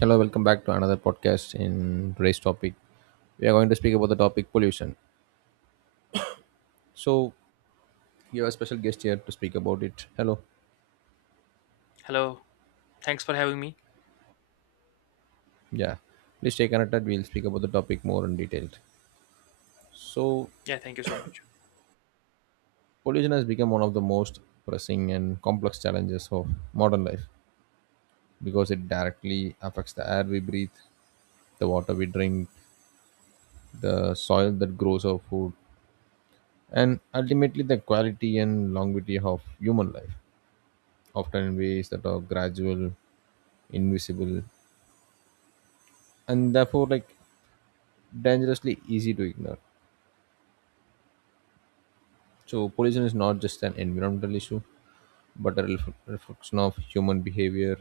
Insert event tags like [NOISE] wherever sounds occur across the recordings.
Hello, welcome back to another podcast. In today's topic, we are going to speak about the topic pollution. So, you have a special guest here to speak about it. Hello. Hello. Thanks for having me. Yeah. Please stay connected. We'll speak about the topic more in detail. So, Yeah, thank you so much. pollution has become one of the most pressing and complex challenges of modern life because it directly affects the air we breathe, the water we drink, the soil that grows our food, and ultimately the quality and longevity of human life, often in ways that are gradual, invisible, and therefore like dangerously easy to ignore. So pollution is not just an environmental issue, but a reflection of human behavior,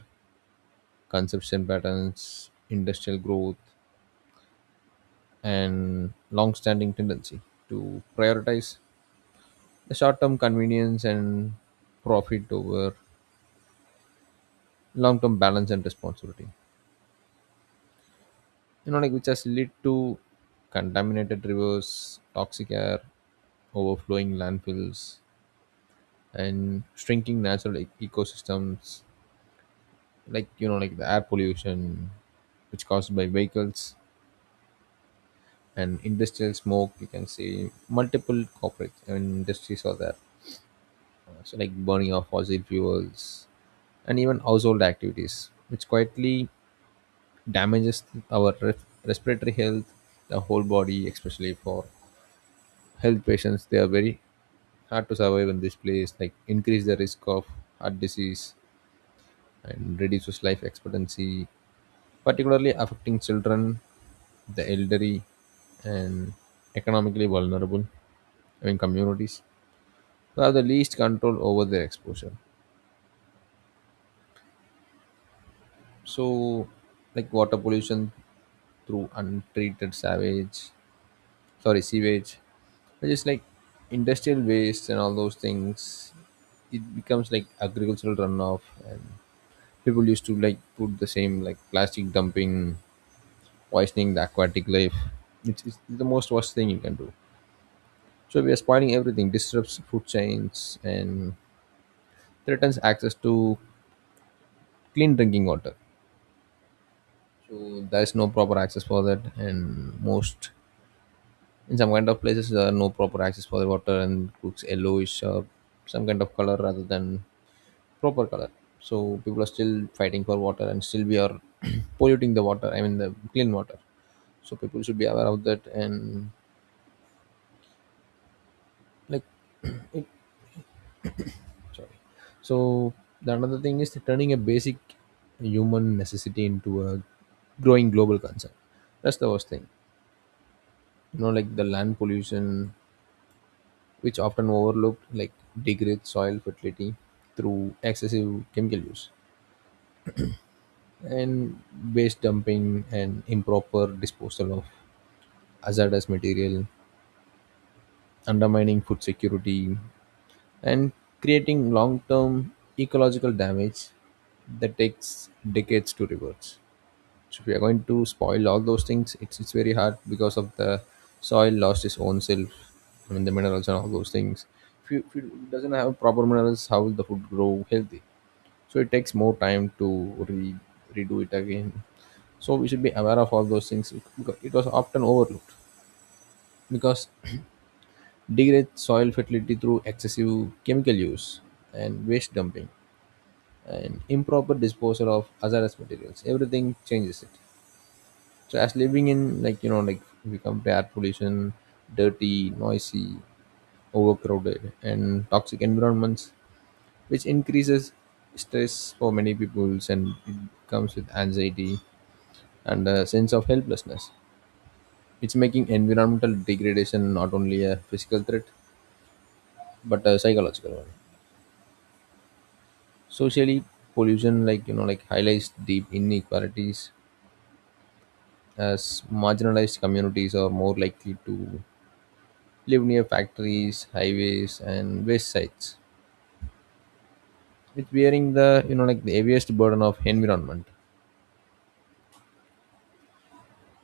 consumption patterns, industrial growth, and long-standing tendency to prioritize the short-term convenience and profit over long-term balance and responsibility. You know like which has led to contaminated rivers, toxic air, overflowing landfills, and shrinking natural ecosystems, like you know like the air pollution which caused by vehicles and industrial smoke. You can see multiple corporate and industries are there. So like burning of fossil fuels and even household activities which quietly damages our respiratory health, the whole body. Especially for health patients, they are very hard to survive in this place, like increase the risk of heart disease and reduces life expectancy, particularly affecting children, the elderly, and economically vulnerable, I mean communities who have the least control over their exposure. So like water pollution through untreated savage, sorry, sewage, which is like industrial waste and all those things. It becomes like agricultural runoff, and people used to like put the same like plastic dumping poisoning the aquatic life. It's the most worst thing you can do. So we are spoiling everything, disrupts food chains and threatens access to clean drinking water. So there is no proper access for that, and most, in some kind of places, there are no proper access for the water, and it looks yellowish or some kind of color rather than proper color. So people are still fighting for water, and still we are [CLEARS THROAT] polluting the water. I mean the clean water. So people should be aware of that, and like it. Sorry. So the another thing is turning a basic human necessity into a growing global concern. That's the worst thing. You know, like the land pollution, which often overlooked, like degrades soil fertility through excessive chemical use and waste dumping and improper disposal of hazardous material, undermining food security and creating long-term ecological damage that takes decades to reverse. So if we are going to spoil all those things, it's very hard because of the soil lost its own self. I mean the minerals and all those things. If you doesn't have proper minerals, how will the food grow healthy? So it takes more time to re- redo it again. So we should be aware of all those things because it was often overlooked, because [CLEARS THROAT] degrade soil fertility through excessive chemical use and waste dumping and improper disposal of hazardous materials, everything changes it. So as living in like you know like if you compare air pollution, dirty, noisy, overcrowded, and toxic environments, which increases stress for many peoples, and it comes with anxiety and a sense of helplessness. It's making environmental degradation not only a physical threat but a psychological one. Socially, pollution like you know like highlights deep inequalities as marginalized communities are more likely to live near factories, highways, and waste sites. It's bearing the you know like the heaviest burden of environment.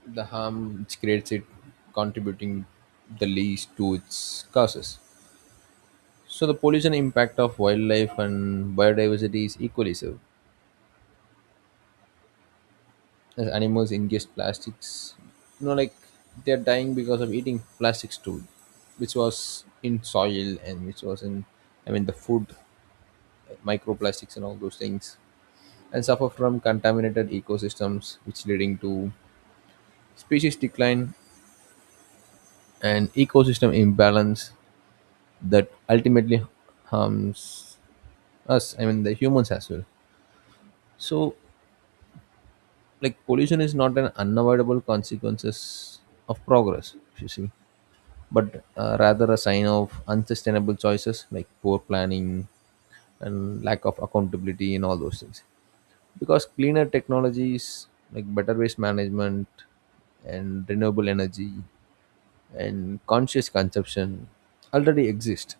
The harm which creates it, contributing the least to its causes. So the pollution impact of wildlife and biodiversity is equally so. As animals ingest plastics, you know, like they're dying because of eating plastics too, which was in soil and which was in, I mean, the food, microplastics and all those things, and suffer from contaminated ecosystems, which leading to species decline and ecosystem imbalance that ultimately harms us. I mean, the humans as well. So like pollution is not an unavoidable consequences of progress if you see, but rather a sign of unsustainable choices like poor planning and lack of accountability and all those things, because cleaner technologies like better waste management and renewable energy and conscious consumption already exist.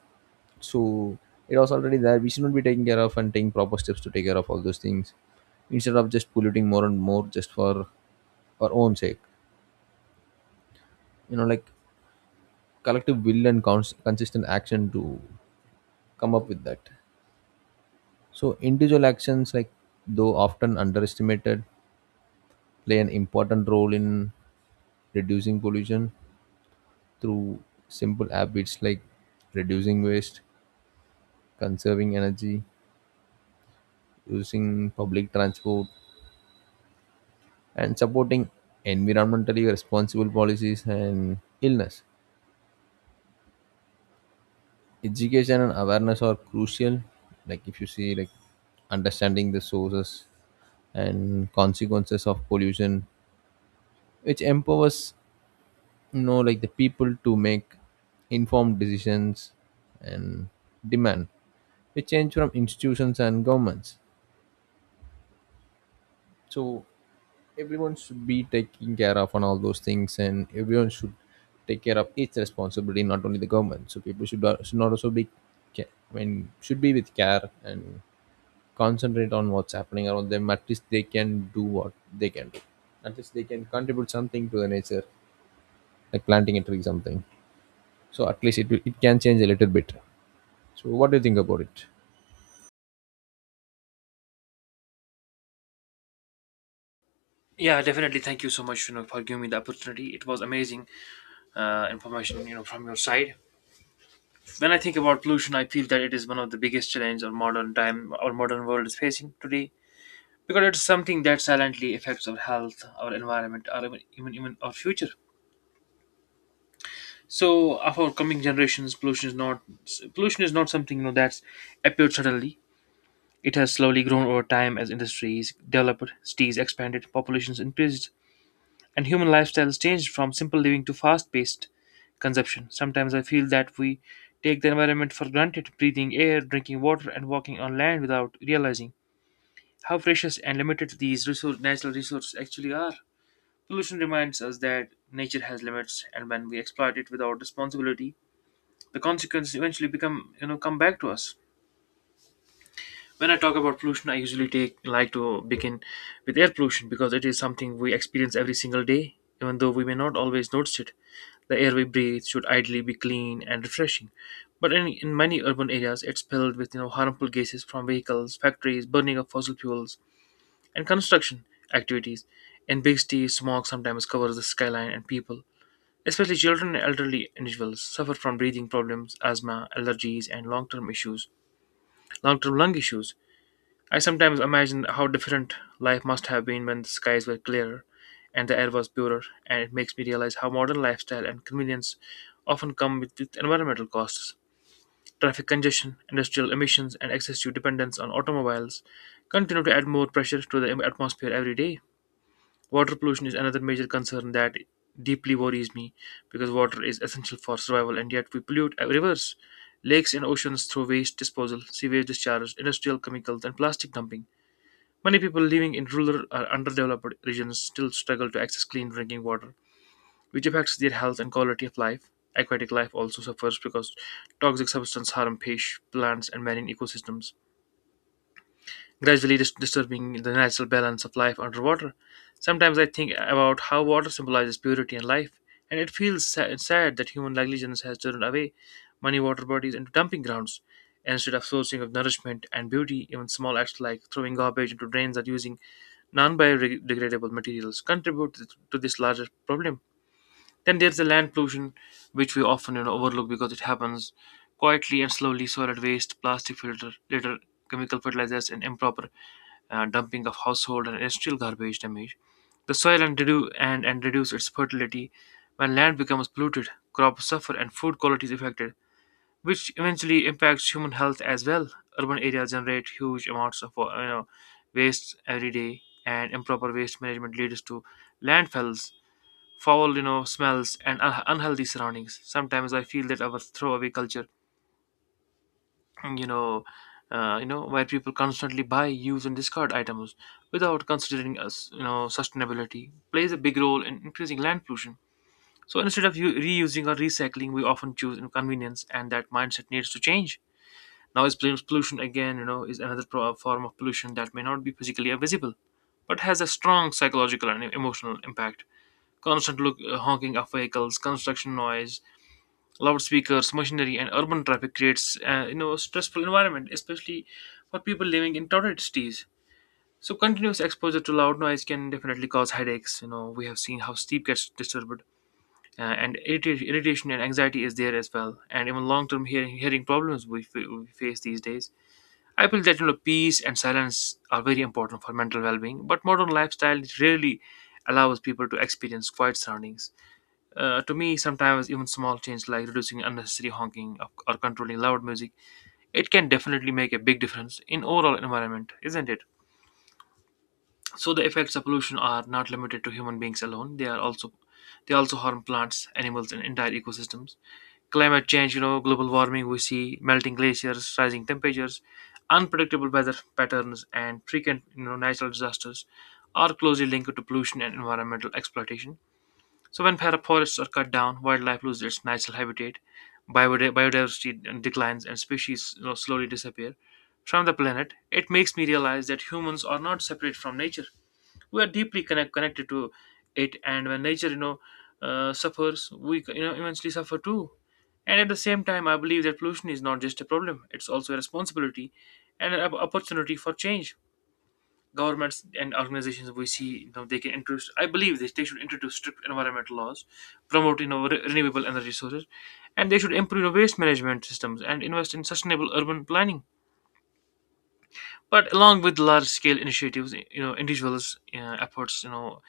So it was already there. We should not be taking care of and taking proper steps to take care of all those things instead of just polluting more and more just for our own sake. You know like collective will and consistent action to come up with that. So individual actions, like though often underestimated, play an important role in reducing pollution through simple habits like reducing waste, conserving energy, using public transport, and supporting environmentally responsible policies and illness. Education and awareness are crucial. Like if you see like understanding the sources and consequences of pollution, which empowers you know like the people to make informed decisions and demand which change from institutions and governments. So everyone should be taking care of on all those things, and everyone should take care of its responsibility, not only the government. So people should not also be I mean should be with care and concentrate on what's happening around them. At least they can do what they can do. At least they can contribute something to the nature, like planting a tree, something. So at least it it can change a little bit. So what do you think about it? Yeah, definitely. Thank you so much, you know, for giving me the opportunity. It was amazing information, you know, from your side. When I think about pollution, I feel that it is one of the biggest challenges our modern time, our modern world is facing today, because it's something that silently affects our health, our environment, or even our future. So, of our coming generations, pollution is not something you know that's appeared suddenly. It has slowly grown over time as industries developed, cities expanded, populations increased, and human lifestyles changed from simple living to fast-paced consumption. Sometimes I feel that we take the environment for granted, breathing air, drinking water, and walking on land without realizing how precious and limited these resource, natural resources actually are. Pollution reminds us that nature has limits, and when we exploit it without responsibility, the consequences eventually become, you know, come back to us. When I talk about pollution, I usually take like to begin with air pollution because it is something we experience every single day, even though we may not always notice it. The air we breathe should ideally be clean and refreshing, but in many urban areas, it's filled with you know harmful gases from vehicles, factories, burning of fossil fuels, and construction activities. In big cities, smog sometimes covers the skyline, and people, especially children and elderly individuals, suffer from breathing problems, asthma, allergies, and long-term issues, long-term lung issues. I sometimes imagine how different life must have been when the skies were clearer and the air was purer, and it makes me realize how modern lifestyle and convenience often come with environmental costs. Traffic congestion, industrial emissions, and excessive dependence on automobiles continue to add more pressure to the atmosphere every day. Water pollution is another major concern that deeply worries me because water is essential for survival, and yet we pollute rivers, lakes, and oceans through waste disposal, sewage discharge, industrial chemicals, and plastic dumping. Many people living in rural or underdeveloped regions still struggle to access clean drinking water, which affects their health and quality of life. Aquatic life also suffers because toxic substances harm fish, plants, and marine ecosystems gradually disturbing the natural balance of life underwater. Sometimes I think about how water symbolizes purity and life, and it feels sad that human negligence has turned away many water bodies into dumping grounds. Instead of sourcing of nourishment and beauty, even small acts like throwing garbage into drains or using non biodegradable materials contribute to this larger problem. Then there's the land pollution, which we often overlook because it happens quietly and slowly solid waste, plastic filter, litter, chemical fertilizers, and improper dumping of household and industrial garbage damage the soil and reduce its fertility. When land becomes polluted, crops suffer and food quality is affected, which eventually impacts human health as well. Urban areas generate huge amounts of waste every day, and improper waste management leads to landfills, foul smells, and unhealthy surroundings. Sometimes I feel that our throwaway culture you know where people constantly buy use and discard items without considering us you know sustainability plays a big role in increasing land pollution. So instead of reusing or recycling, we often choose inconvenience, and that mindset needs to change. Now is pollution again, you know, is another form of pollution that may not be physically visible but has a strong psychological and emotional impact. Constant look, honking of vehicles, construction noise, loudspeakers, machinery, and urban traffic creates you know a stressful environment, especially for people living in crowded cities. So continuous exposure to loud noise can definitely cause headaches. You know, we have seen how sleep gets disturbed, and irritation and anxiety is there as well, and even long-term hearing problems we face these days. I feel that you know peace and silence are very important for mental well-being, but modern lifestyle rarely allows people to experience quiet surroundings. To me, sometimes even small change like reducing unnecessary honking or controlling loud music, it can definitely make a big difference in overall environment, isn't it? So the effects of pollution are not limited to human beings alone. They also harm plants, animals, and entire ecosystems. Climate change, you know, global warming, we see melting glaciers, rising temperatures, unpredictable weather patterns, and frequent you know natural disasters are closely linked to pollution and environmental exploitation. So when forests are cut down, wildlife loses its natural habitat, biodiversity declines, and species you know, slowly disappear from the planet. It makes me realize that humans are not separate from nature. We are deeply connected to it, and when nature, you know, suffers, we you know eventually suffer too. And at the same time, I believe that pollution is not just a problem; it's also a responsibility and an opportunity for change. Governments and organizations, we see, you know, they can introduce, I believe they should introduce strict environmental laws, promote you know, renewable energy sources, and they should improve you know, waste management systems and invest in sustainable urban planning. But along with large scale initiatives, you know, individuals efforts, you know,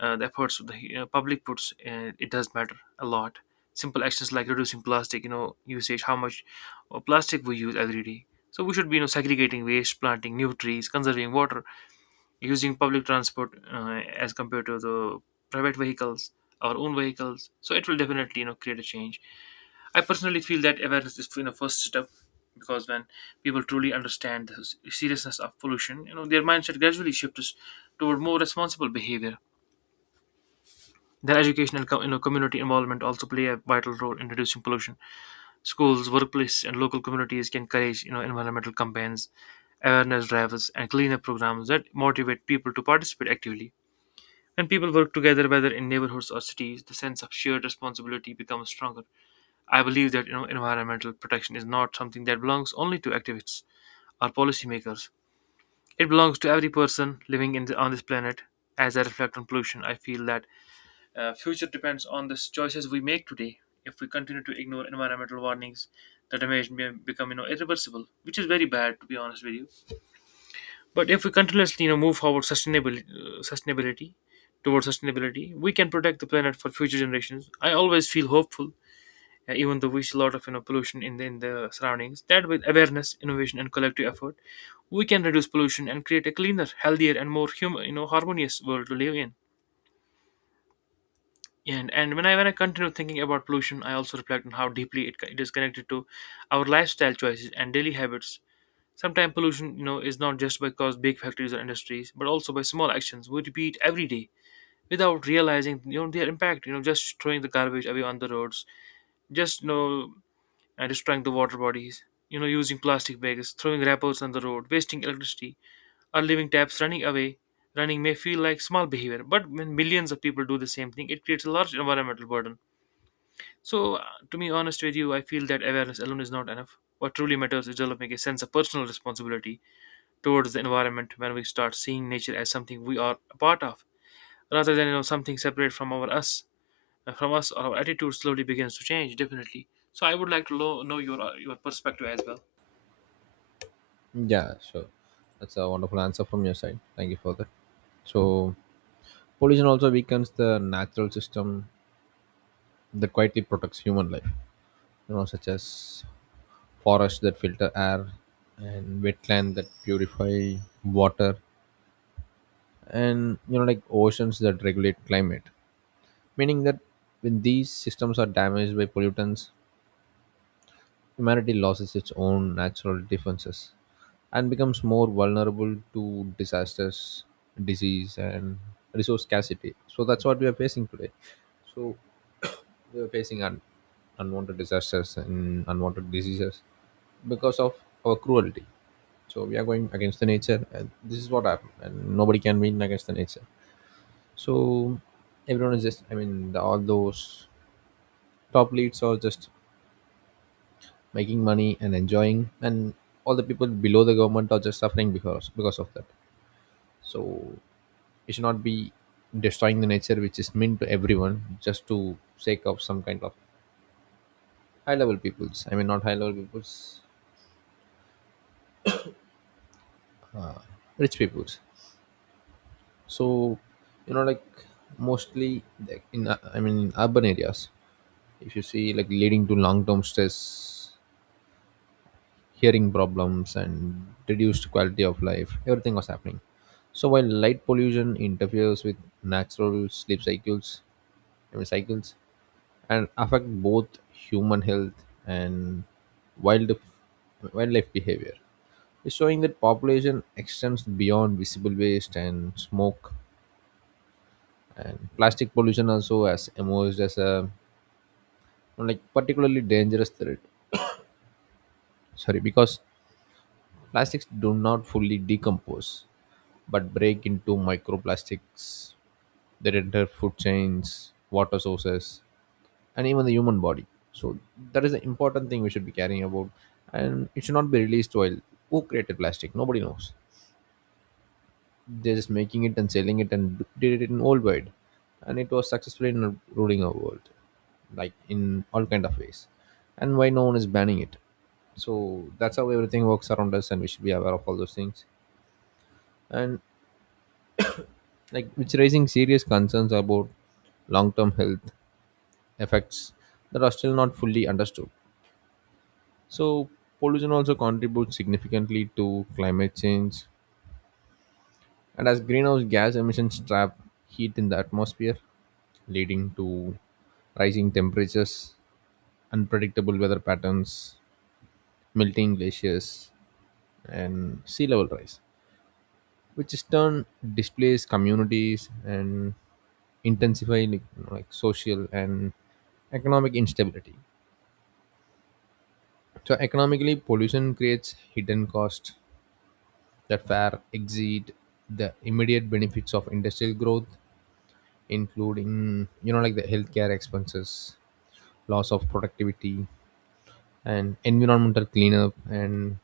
the efforts of the you know, public puts it does matter a lot. Simple actions like reducing plastic you know usage, how much plastic we use every day. So we should be you know segregating waste, planting new trees, conserving water, using public transport, as compared to the private vehicles, our own vehicles. So it will definitely you know create a change. I personally feel that awareness is you know first step, because when people truly understand the seriousness of pollution, you know their mindset gradually shifts toward more responsible behavior. Their educational you know, community involvement also play a vital role in reducing pollution. Schools, workplace, and local communities can encourage you know environmental campaigns, awareness drives, and cleanup programs that motivate people to participate actively. When people work together, whether in neighborhoods or cities, the sense of shared responsibility becomes stronger. I believe that you know, environmental protection is not something that belongs only to activists or policymakers. It belongs to every person living in on this planet. As I reflect on pollution, I feel that future depends on the choices we make today. If we continue to ignore environmental warnings, the damage may become you know, irreversible, which is very bad, to be honest with you. But if we continuously, you know, move forward sustainability, sustainability towards sustainability, we can protect the planet for future generations. I always feel hopeful, even though we see a lot of you know pollution in the surroundings. That with awareness, innovation, and collective effort, we can reduce pollution and create a cleaner, healthier, and more human, you know, harmonious world to live in. And when I continue thinking about pollution, I also reflect on how deeply it is connected to our lifestyle choices and daily habits. Sometimes pollution, you know, is not just because big factories or industries, but also by small actions we repeat every day without realizing, you know, their impact. You know, just throwing the garbage away on the roads, just you know, destroying the water bodies. You know, using plastic bags, throwing wrappers on the road, wasting electricity, or leaving taps running away. Running may feel like small behavior, but when millions of people do the same thing, it creates a large environmental burden. So, to be honest with you, I feel that awareness alone is not enough. What truly matters is developing a sense of personal responsibility towards the environment. When we start seeing nature as something we are a part of rather than you know something separate from our us, from us, our attitude slowly begins to change, definitely. So I would like to know your perspective as well. Yeah, sure. That's a wonderful answer from your side. Thank you for that. So pollution also weakens the natural system that quietly protects human life, you know, such as forests that filter air, and wetland that purify water, and you know like oceans that regulate climate, meaning that when these systems are damaged by pollutants, humanity loses its own natural defenses and becomes more vulnerable to disasters, disease, and resource scarcity. So that's what we are facing today. So [COUGHS] [CLEARS THROAT] we are facing unwanted disasters and unwanted diseases because of our cruelty. So we are going against the nature, and this is what happened. And nobody can win against the nature. So everyone is just, I mean, the, all those top leads are just making money and enjoying, and all the people below the government are just suffering because of that. So it should not be destroying the nature, which is meant to everyone, just to sake of some kind of high level peoples. I mean not high level peoples, rich peoples. So you know like mostly like in I mean in urban areas, if you see like leading to long term stress, hearing problems, and reduced quality of life, everything was happening. So while light pollution interferes with natural sleep cycles, I mean cycles, and affect both human health and wild wildlife behavior, is showing that population extends beyond visible waste and smoke. And plastic pollution also has emerged as a like particularly dangerous threat, sorry, because plastics do not fully decompose but break into microplastics that enter food chains, water sources, and even the human body. So that is the important thing we should be caring about, and it should not be released. While who created plastic? Nobody knows. They're just making it and selling it and did it in worldwide, and it was successful in ruling our world, like in all kind of ways. And why no one is banning it? So that's how everything works around us, and we should be aware of all those things. And like it's raising serious concerns about long-term health effects that are still not fully understood. So pollution also contributes significantly to climate change, and as greenhouse gas emissions trap heat in the atmosphere, leading to rising temperatures, unpredictable weather patterns, melting glaciers, and sea level rise, which is turn displays communities and intensify like, you know, like social and economic instability. So economically, pollution creates hidden costs that far exceed the immediate benefits of industrial growth, including you know like the healthcare expenses, loss of productivity, and environmental cleanup and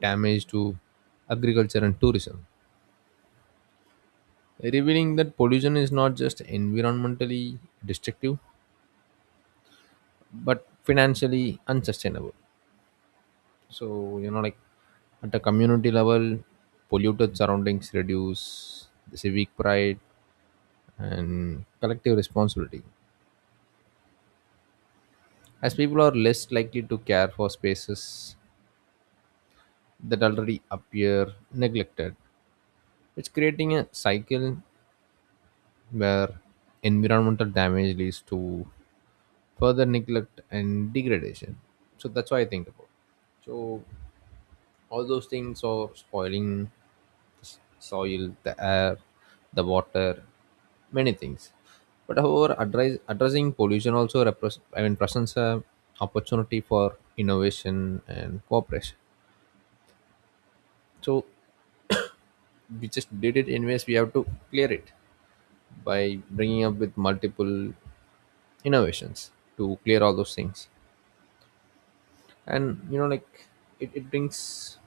damage to agriculture and tourism, revealing that pollution is not just environmentally destructive but financially unsustainable. So you know like at a community level, polluted surroundings reduce the civic pride and collective responsibility as people are less likely to care for spaces that already appear neglected. It's creating a cycle where environmental damage leads to further neglect and degradation. So that's what I think about. So all those things are spoiling the soil, the air, the water, many things. But however, addressing pollution also represents, I mean, presents a opportunity for innovation and cooperation. So we just did it anyways. We have to clear it by bringing up with multiple innovations to clear all those things. And you know like it brings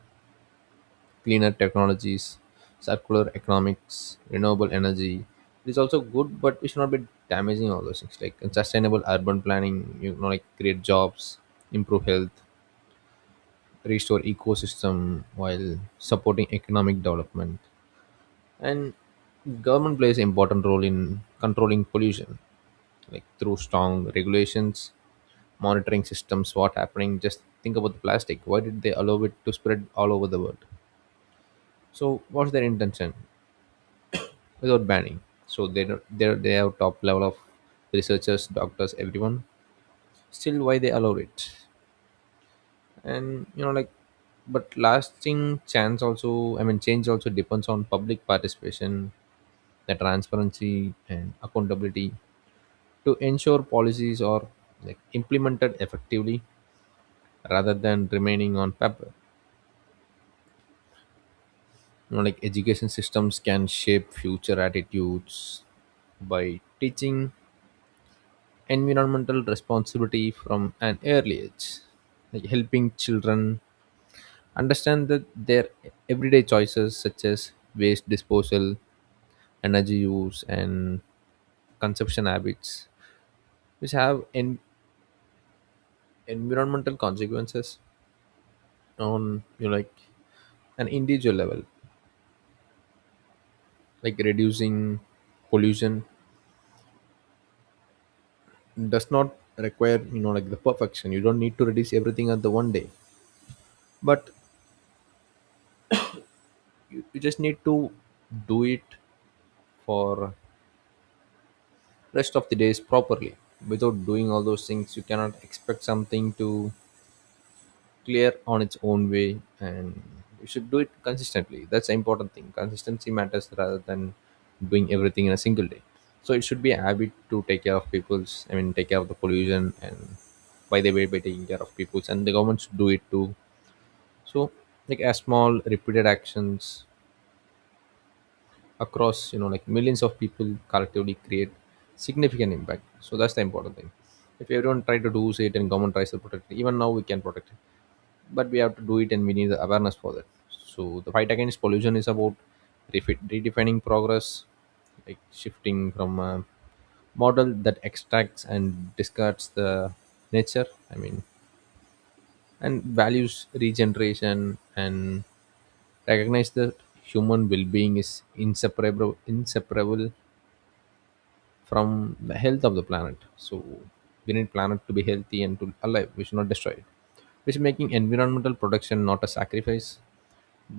cleaner technologies, circular economics, renewable energy. It is also good, but we should not be damaging all those things, like, and sustainable urban planning, you know like create jobs, improve health, restore ecosystem while supporting economic development. And government plays an important role in controlling pollution, like through strong regulations, monitoring systems. What happening? Just think about the plastic. Why did they allow it to spread all over the world? So what's their intention without banning? So they don't, they have top level of researchers, doctors, everyone. Still why they allow it? And you know like but lasting chance also, I mean change also depends on public participation, the transparency and accountability to ensure policies are like implemented effectively rather than remaining on paper. You know like education systems can shape future attitudes by teaching environmental responsibility from an early age, like helping children understand that their everyday choices such as waste disposal, energy use, and consumption habits which have environmental consequences. On you know, like an individual level, like reducing pollution does not require you know like the perfection. You don't need to release everything at the one day, but you just need to do it for rest of the days properly. Without doing all those things, you cannot expect something to clear on its own way. And you should do it consistently. That's the important thing. Consistency matters rather than doing everything in a single day. So it should be a habit to take care of people's, I mean take care of the pollution, and by the way by taking care of people's, and the government should do it too. So, like as small repeated actions across, you know, like millions of people collectively create significant impact. So that's the important thing. If everyone try to do say it and government tries to protect it, even now we can protect it. But we have to do it, and we need the awareness for that. So the fight against pollution is about redefining progress, like shifting from a model that extracts and discards the nature, I mean, and values regeneration, and recognize that human well-being is inseparable from the health of the planet. So we need planet to be healthy and to alive. We should not destroy it, which is making environmental protection not a sacrifice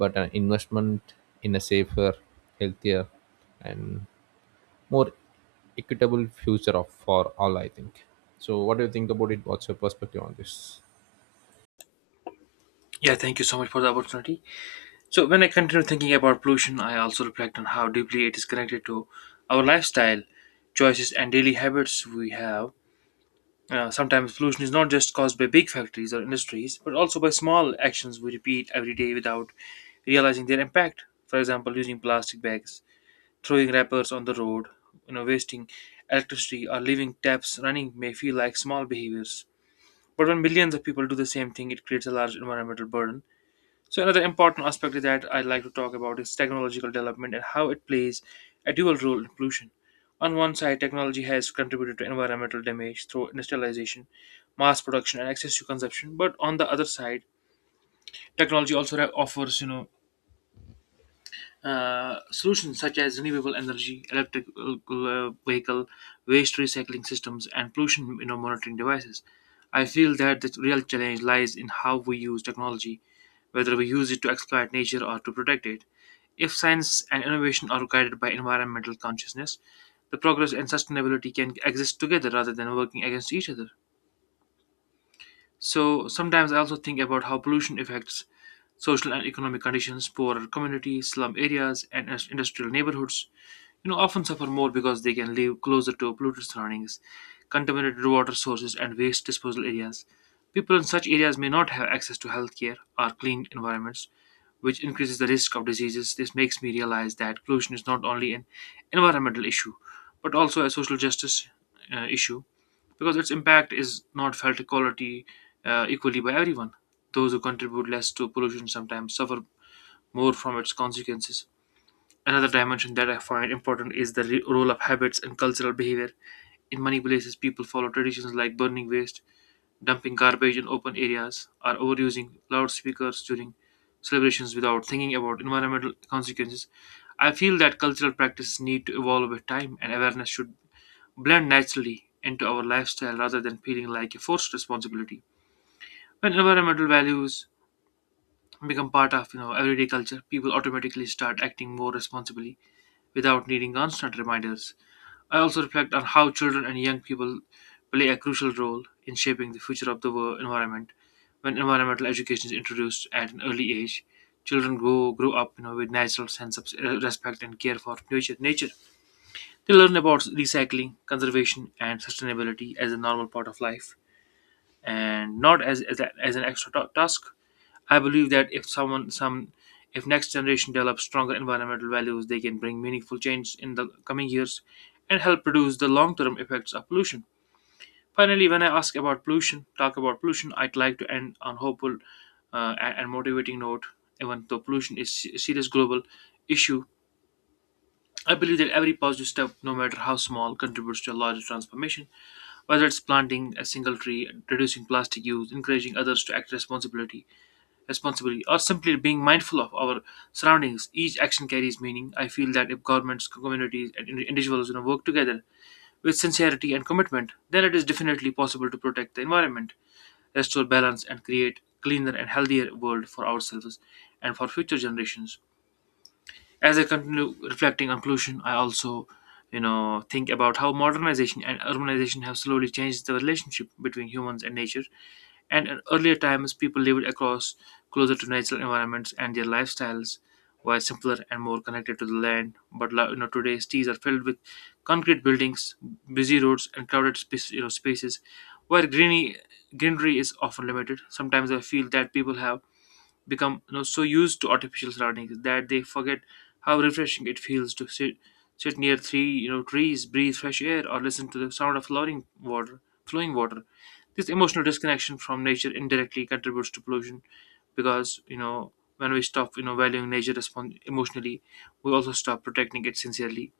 but an investment in a safer, healthier, and more equitable future of for all, I think. So what do you think about it? What's your perspective on this? Yeah, thank you so much for the opportunity. So when I continue thinking about pollution, I also reflect on how deeply it is connected to our lifestyle choices and daily habits we have. Sometimes pollution is not just caused by big factories or industries, but also by small actions we repeat every day without realizing their impact. For example, using plastic bags, throwing wrappers on the road, you know, wasting electricity, or leaving taps running may feel like small behaviors. But when millions of people do the same thing, it creates a large environmental burden. So another important aspect that I'd like to talk about is technological development and how it plays a dual role in pollution. On one side, technology has contributed to environmental damage through industrialization, mass production, and excess to consumption. But on the other side, technology also solutions such as renewable energy, electric vehicle, waste recycling systems, and pollution monitoring devices. I feel that the real challenge lies in how we use technology, whether we use it to exploit nature or to protect it. If science and innovation are guided by environmental consciousness, the progress and sustainability can exist together rather than working against each other. So sometimes I also think about how pollution affects social and economic conditions, poorer communities, slum areas, and industrial neighborhoods. You know, often suffer more because they can live closer to polluted surroundings, contaminated water sources, and waste disposal areas. People in such areas may not have access to healthcare or clean environments, which increases the risk of diseases. This makes me realize that pollution is not only an environmental issue, but also a social justice issue, because its impact is not felt equality equally by everyone. Those who contribute less to pollution sometimes suffer more from its consequences. Another dimension that I find important is the role of habits and cultural behavior. In many places, people follow traditions like burning waste, dumping garbage in open areas, or overusing loudspeakers during celebrations without thinking about environmental consequences. I feel that cultural practices need to evolve with time, and awareness should blend naturally into our lifestyle rather than feeling like a forced responsibility. When environmental values become part of everyday culture, people automatically start acting more responsibly without needing constant reminders. I also reflect on how children and young people play a crucial role in shaping the future of the world environment. When environmental education is introduced at an early age, children grow up with natural sense of respect and care for nature. Nature they learn about recycling, conservation, and sustainability as a normal part of life and not as an extra task. I believe that if someone some if next generation develops stronger environmental values, they can bring meaningful change in the coming years and help reduce the long-term effects of pollution. Finally, when I ask about pollution, talk about pollution, I'd like to end on hopeful and motivating note. Even though pollution is a serious global issue, I believe that every positive step, no matter how small, contributes to a larger transformation. Whether it's planting a single tree, reducing plastic use, encouraging others to act responsibly, or simply being mindful of our surroundings, each action carries meaning. I feel that if governments, communities, and individuals work together with sincerity and commitment, then it is definitely possible to protect the environment, restore balance, and create cleaner and healthier world for ourselves and for future generations. As I continue reflecting on pollution, I also, think about how modernization and urbanization have slowly changed the relationship between humans and nature. And in earlier times, people lived across closer to natural environments, and their lifestyles were simpler and more connected to the land. But today cities are filled with concrete buildings, busy roads, and crowded spaces where greeny greenery is often limited. Sometimes I feel that people have become so used to artificial surroundings that they forget how refreshing it feels to sit near three trees, breathe fresh air, or listen to the sound of flowing water. Flowing water. This emotional disconnection from nature indirectly contributes to pollution, because when we stop valuing nature emotionally, we also stop protecting it sincerely.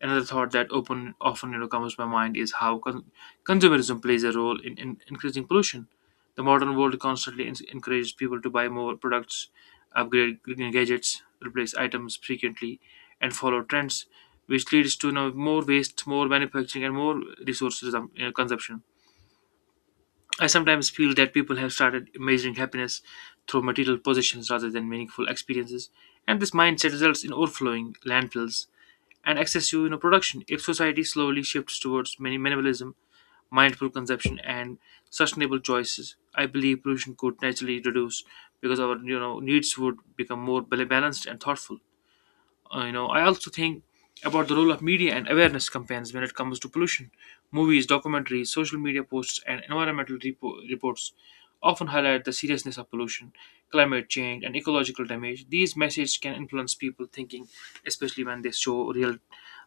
Another thought that open often comes to my mind is how consumerism plays a role in increasing pollution. The modern world constantly encourages people to buy more products, upgrade gadgets, replace items frequently, and follow trends, which leads to more waste, more manufacturing, and more resources consumption. I sometimes feel that people have started measuring happiness through material possessions rather than meaningful experiences, and this mindset results in overflowing landfills and excessive production. If society slowly shifts towards minimalism, mindful consumption, and sustainable choices, I believe pollution could naturally reduce because our needs would become more balanced and thoughtful. I also think about the role of media and awareness campaigns when it comes to pollution. Movies, documentaries, social media posts, and environmental reports often highlight the seriousness of pollution, climate change, and ecological damage. These messages can influence people thinking, especially when they show real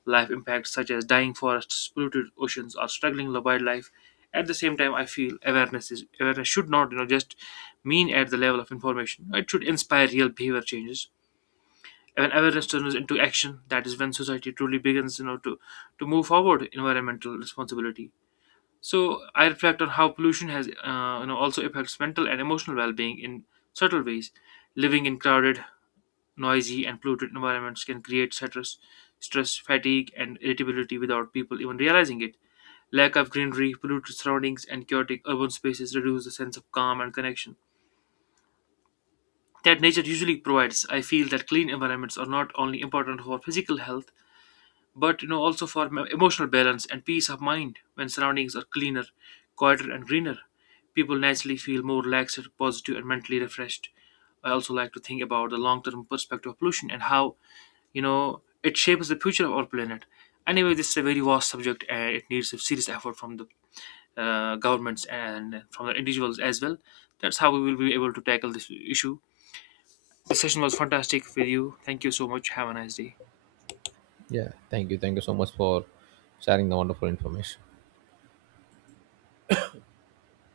life impacts such as dying forests, polluted oceans, or struggling wildlife. At the same time, I feel awareness should not, just mean at the level of information. It should inspire real behavior changes. When awareness turns into action, that is when society truly begins to move forward environmental responsibility. So I reflect on how pollution has also affects mental and emotional well-being in subtle ways. Living in crowded, noisy and polluted environments can create stress, fatigue and irritability without people even realizing it. Lack of greenery, polluted surroundings and chaotic urban spaces reduce the sense of calm and connection that nature usually provides. I feel that clean environments are not only important for physical health, but also for emotional balance and peace of mind. When surroundings are cleaner, quieter and greener, people naturally feel more relaxed, positive and mentally refreshed. I also like to think about the long-term perspective of pollution and how it shapes the future of our planet. Anyway, this is a very vast subject and it needs a serious effort from the governments and from the individuals as well. That's how we will be able to tackle this issue. The session was fantastic with you. Thank you so much. Have a nice day. Yeah, thank you. Thank you so much for sharing the wonderful information.